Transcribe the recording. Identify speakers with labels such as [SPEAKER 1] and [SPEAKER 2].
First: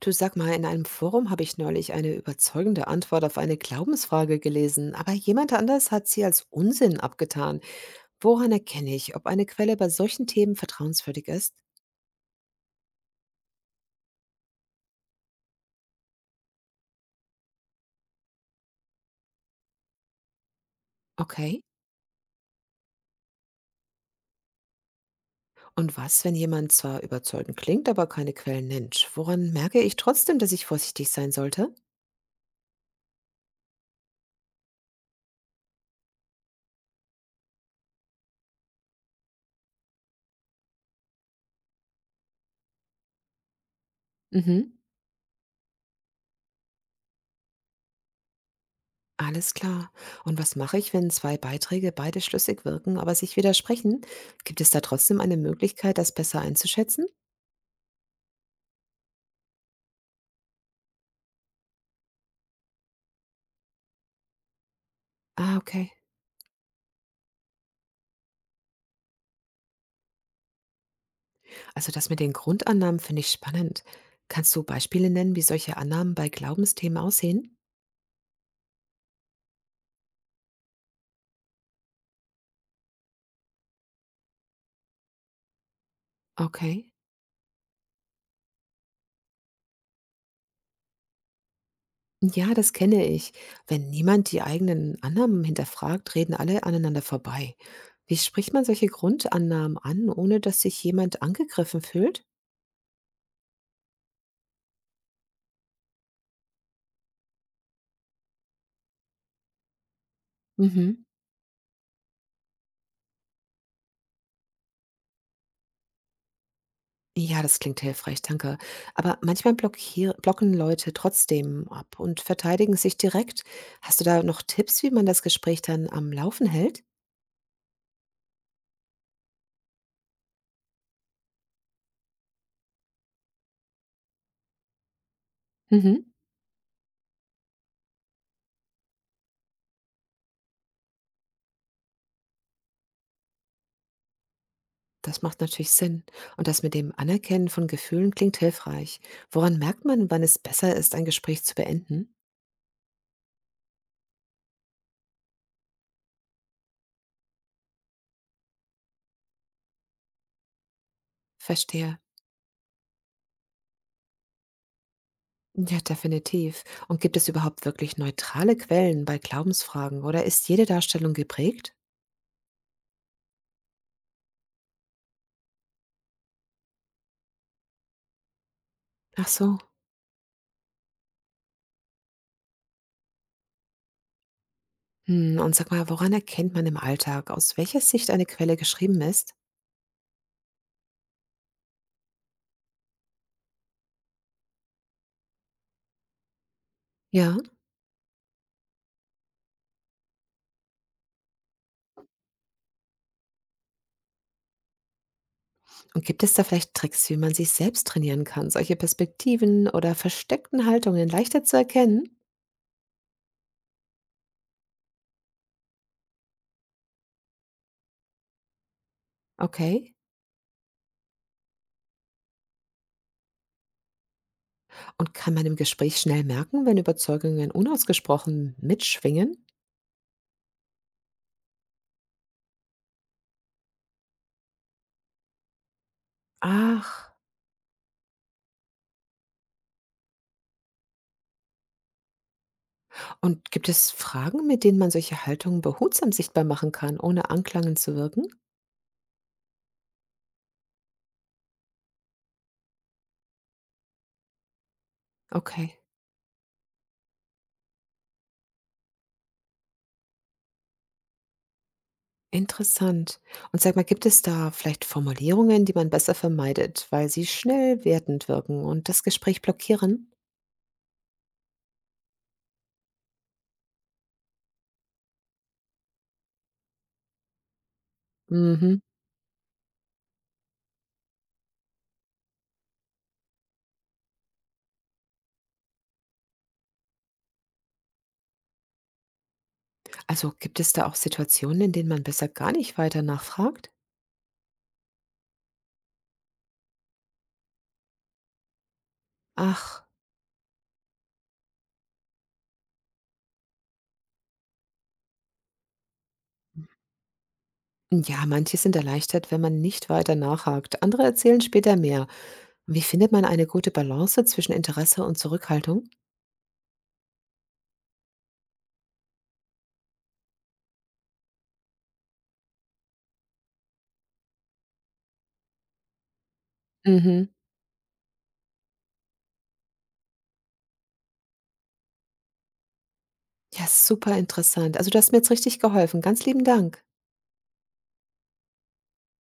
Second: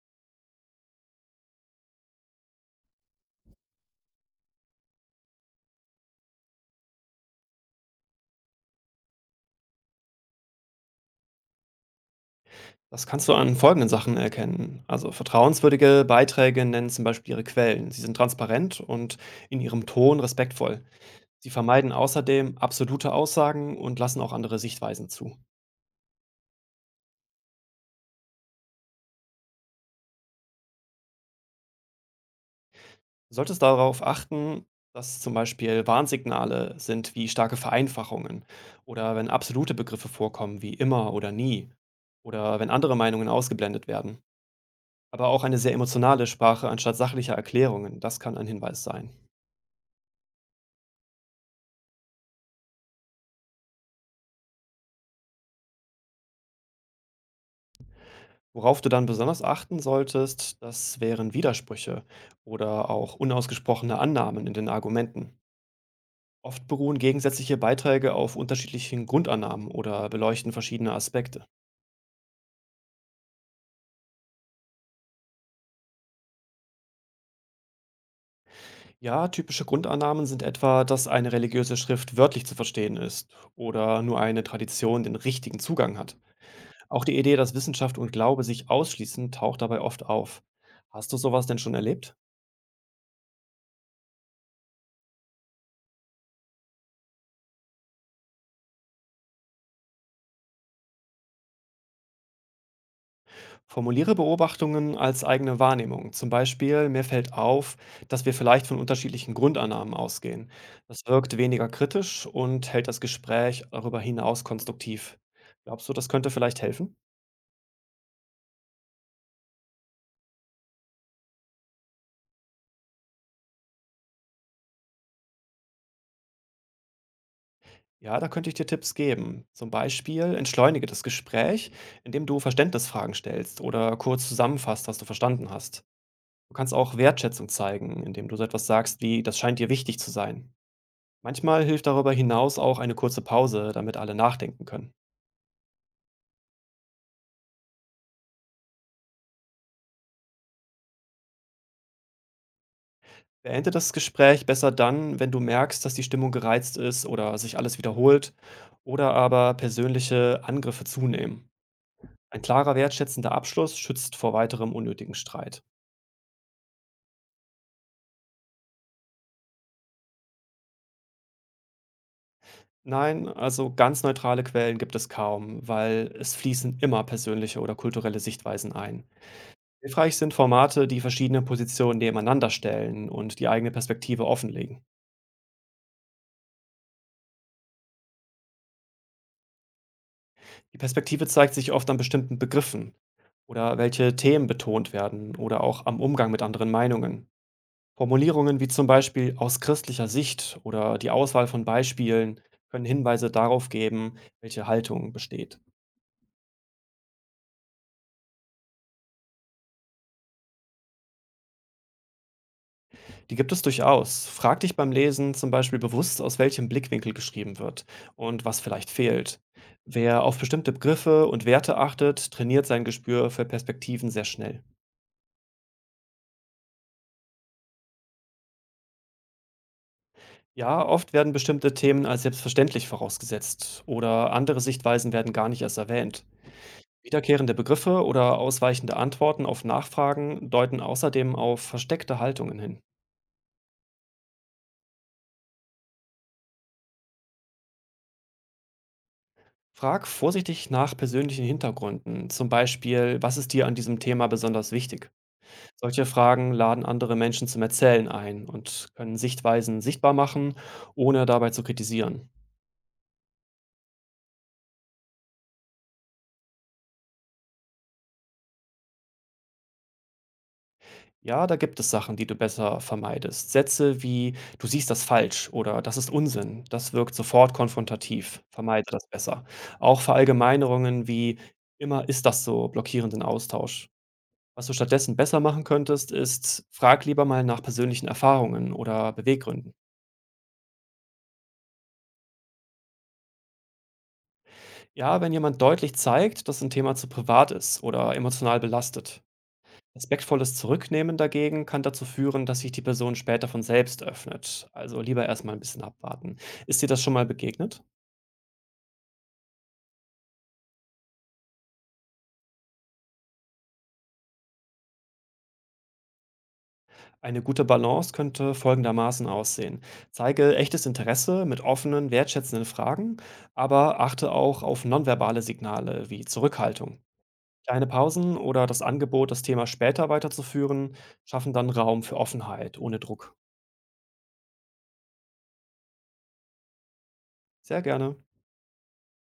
[SPEAKER 1] Du sag mal, in einem Forum habe ich neulich eine überzeugende Antwort auf eine Glaubensfrage gelesen, aber jemand anders hat sie als Unsinn abgetan. Woran erkenne ich, ob eine Quelle bei solchen Themen vertrauenswürdig ist?
[SPEAKER 2] Das kannst du an folgenden Sachen erkennen. Also vertrauenswürdige Beiträge nennen zum Beispiel ihre Quellen. Sie sind transparent und in ihrem Ton respektvoll. Sie
[SPEAKER 1] Okay.
[SPEAKER 2] vermeiden außerdem absolute Aussagen und lassen auch andere Sichtweisen zu.
[SPEAKER 1] Und was, wenn jemand zwar überzeugend klingt, aber keine Quellen nennt? Woran merke ich trotzdem, dass ich vorsichtig sein sollte?
[SPEAKER 2] Du solltest darauf achten, dass zum Beispiel Warnsignale sind wie starke Vereinfachungen oder wenn absolute Begriffe vorkommen wie immer oder nie oder wenn andere Meinungen ausgeblendet werden.
[SPEAKER 1] Mhm.
[SPEAKER 2] Aber auch eine sehr emotionale Sprache anstatt sachlicher Erklärungen, das kann ein Hinweis sein.
[SPEAKER 1] Alles klar. Und was mache ich, wenn zwei Beiträge beide schlüssig wirken, aber sich widersprechen? Gibt es da trotzdem eine Möglichkeit, das besser einzuschätzen?
[SPEAKER 2] Worauf du dann besonders achten solltest, das wären Widersprüche oder auch unausgesprochene Annahmen in den Argumenten.
[SPEAKER 1] Ah, okay.
[SPEAKER 2] Oft beruhen gegensätzliche Beiträge auf unterschiedlichen Grundannahmen oder beleuchten verschiedene Aspekte.
[SPEAKER 1] Also das mit den Grundannahmen finde ich spannend. Kannst du Beispiele nennen, wie solche Annahmen bei Glaubensthemen aussehen?
[SPEAKER 2] Ja, typische Grundannahmen sind etwa, dass eine religiöse Schrift wörtlich zu verstehen ist oder nur eine Tradition den richtigen Zugang hat.
[SPEAKER 1] Okay.
[SPEAKER 2] Auch die Idee, dass Wissenschaft und Glaube sich ausschließen, taucht dabei oft auf. Hast du sowas denn schon erlebt?
[SPEAKER 1] Ja, das kenne ich. Wenn niemand die eigenen Annahmen hinterfragt, reden alle aneinander vorbei. Wie spricht man solche Grundannahmen an, ohne dass sich jemand angegriffen fühlt?
[SPEAKER 2] Formuliere Beobachtungen als eigene Wahrnehmung. Zum Beispiel, mir fällt auf, dass wir vielleicht von unterschiedlichen Grundannahmen ausgehen. Das
[SPEAKER 1] Mhm.
[SPEAKER 2] wirkt weniger kritisch und hält das Gespräch darüber hinaus konstruktiv. Glaubst du, das könnte vielleicht helfen?
[SPEAKER 1] Ja, das klingt hilfreich, danke. Aber manchmal blockier blocken Leute trotzdem ab und verteidigen sich direkt. Hast du da noch Tipps, wie man das Gespräch dann am Laufen hält?
[SPEAKER 2] Ja, da könnte ich dir Tipps geben. Zum Beispiel, entschleunige das Gespräch, indem du Verständnisfragen stellst oder kurz zusammenfasst, was du verstanden hast.
[SPEAKER 1] Mhm.
[SPEAKER 2] Du kannst auch Wertschätzung zeigen, indem du so etwas sagst wie, das scheint dir wichtig zu sein. Manchmal hilft darüber hinaus auch eine kurze Pause, damit alle nachdenken können.
[SPEAKER 1] Das macht natürlich Sinn. Und das mit dem Anerkennen von Gefühlen klingt hilfreich. Woran merkt man, wann es besser ist, ein Gespräch zu beenden?
[SPEAKER 2] Beende das Gespräch besser dann, wenn du merkst, dass die Stimmung gereizt ist oder sich alles wiederholt oder aber persönliche Angriffe zunehmen.
[SPEAKER 1] Verstehe.
[SPEAKER 2] Ein klarer, wertschätzender Abschluss schützt vor weiterem unnötigen Streit.
[SPEAKER 1] Ja, definitiv. Und gibt es überhaupt wirklich neutrale Quellen bei Glaubensfragen oder ist jede Darstellung geprägt?
[SPEAKER 2] Nein, also ganz neutrale Quellen gibt es kaum, weil es fließen immer persönliche oder kulturelle Sichtweisen ein.
[SPEAKER 1] Ach so.
[SPEAKER 2] Hilfreich sind Formate, die verschiedene Positionen nebeneinander stellen und die eigene Perspektive offenlegen.
[SPEAKER 1] Hm, und sag mal, woran erkennt man im Alltag, aus welcher Sicht eine Quelle geschrieben ist?
[SPEAKER 2] Die Perspektive zeigt sich oft an bestimmten Begriffen oder welche Themen betont werden oder auch am Umgang mit anderen Meinungen.
[SPEAKER 1] Ja,
[SPEAKER 2] Formulierungen wie zum Beispiel aus christlicher Sicht oder die Auswahl von Beispielen können Hinweise darauf geben, welche Haltung besteht.
[SPEAKER 1] und gibt es da vielleicht Tricks, wie man sich selbst trainieren kann, solche Perspektiven oder versteckten Haltungen leichter zu erkennen?
[SPEAKER 2] Die gibt es durchaus. Frag dich beim Lesen zum Beispiel bewusst, aus welchem Blickwinkel geschrieben wird und was vielleicht fehlt.
[SPEAKER 1] Okay.
[SPEAKER 2] Wer auf bestimmte Begriffe und Werte achtet, trainiert sein Gespür für Perspektiven sehr schnell.
[SPEAKER 1] Und kann man im Gespräch schnell merken, wenn Überzeugungen unausgesprochen mitschwingen?
[SPEAKER 2] Ja, oft werden bestimmte Themen als selbstverständlich vorausgesetzt oder andere Sichtweisen werden gar nicht erst erwähnt.
[SPEAKER 1] Ach,
[SPEAKER 2] Wiederkehrende Begriffe oder ausweichende Antworten auf Nachfragen deuten außerdem auf versteckte Haltungen hin.
[SPEAKER 1] und gibt es Fragen, mit denen man solche Haltungen behutsam sichtbar machen kann, ohne anklangend zu wirken?
[SPEAKER 2] Frag vorsichtig nach persönlichen Hintergründen, zum Beispiel, was ist dir an diesem Thema besonders wichtig?
[SPEAKER 1] Okay,
[SPEAKER 2] Solche Fragen laden andere Menschen zum Erzählen ein und können Sichtweisen sichtbar machen, ohne dabei zu kritisieren.
[SPEAKER 1] interessant. Und sag mal, gibt es da vielleicht Formulierungen, die man besser vermeidet, weil sie schnell wertend wirken und das Gespräch blockieren?
[SPEAKER 2] Ja, da gibt es Sachen, die du besser vermeidest. Sätze wie „Du siehst das falsch“ oder „Das ist Unsinn“, das wirkt sofort konfrontativ.
[SPEAKER 1] Mhm.
[SPEAKER 2] Vermeide das besser. Auch Verallgemeinerungen wie „Immer ist das so“ blockieren den Austausch. Was du stattdessen besser machen könntest, ist: Frag lieber mal nach persönlichen Erfahrungen oder Beweggründen.
[SPEAKER 1] Also gibt es da auch Situationen, in denen man besser gar nicht weiter nachfragt?
[SPEAKER 2] Ja, wenn jemand deutlich zeigt, dass ein Thema zu privat ist oder emotional belastet.
[SPEAKER 1] Ach,
[SPEAKER 2] Respektvolles Zurücknehmen dagegen kann dazu führen, dass sich die Person später von selbst öffnet. Also lieber erst mal 'n bisschen abwarten. Ist dir das schon mal begegnet?
[SPEAKER 1] ja, manche sind erleichtert, wenn man nicht weiter nachhakt. Andere erzählen später mehr. Wie findet man eine gute Balance zwischen Interesse und Zurückhaltung?
[SPEAKER 2] Eine gute Balance könnte folgendermaßen aussehen: Zeige echtes Interesse mit offenen, wertschätzenden Fragen, aber achte auch auf nonverbale Signale wie Zurückhaltung.
[SPEAKER 1] Mhm.
[SPEAKER 2] Kleine Pausen oder das Angebot, das Thema später weiterzuführen, schaffen dann Raum für Offenheit ohne Druck.
[SPEAKER 1] Ja, super interessant. Also du hast mir jetzt richtig geholfen. Ganz lieben Dank.
[SPEAKER 2] Sehr gerne.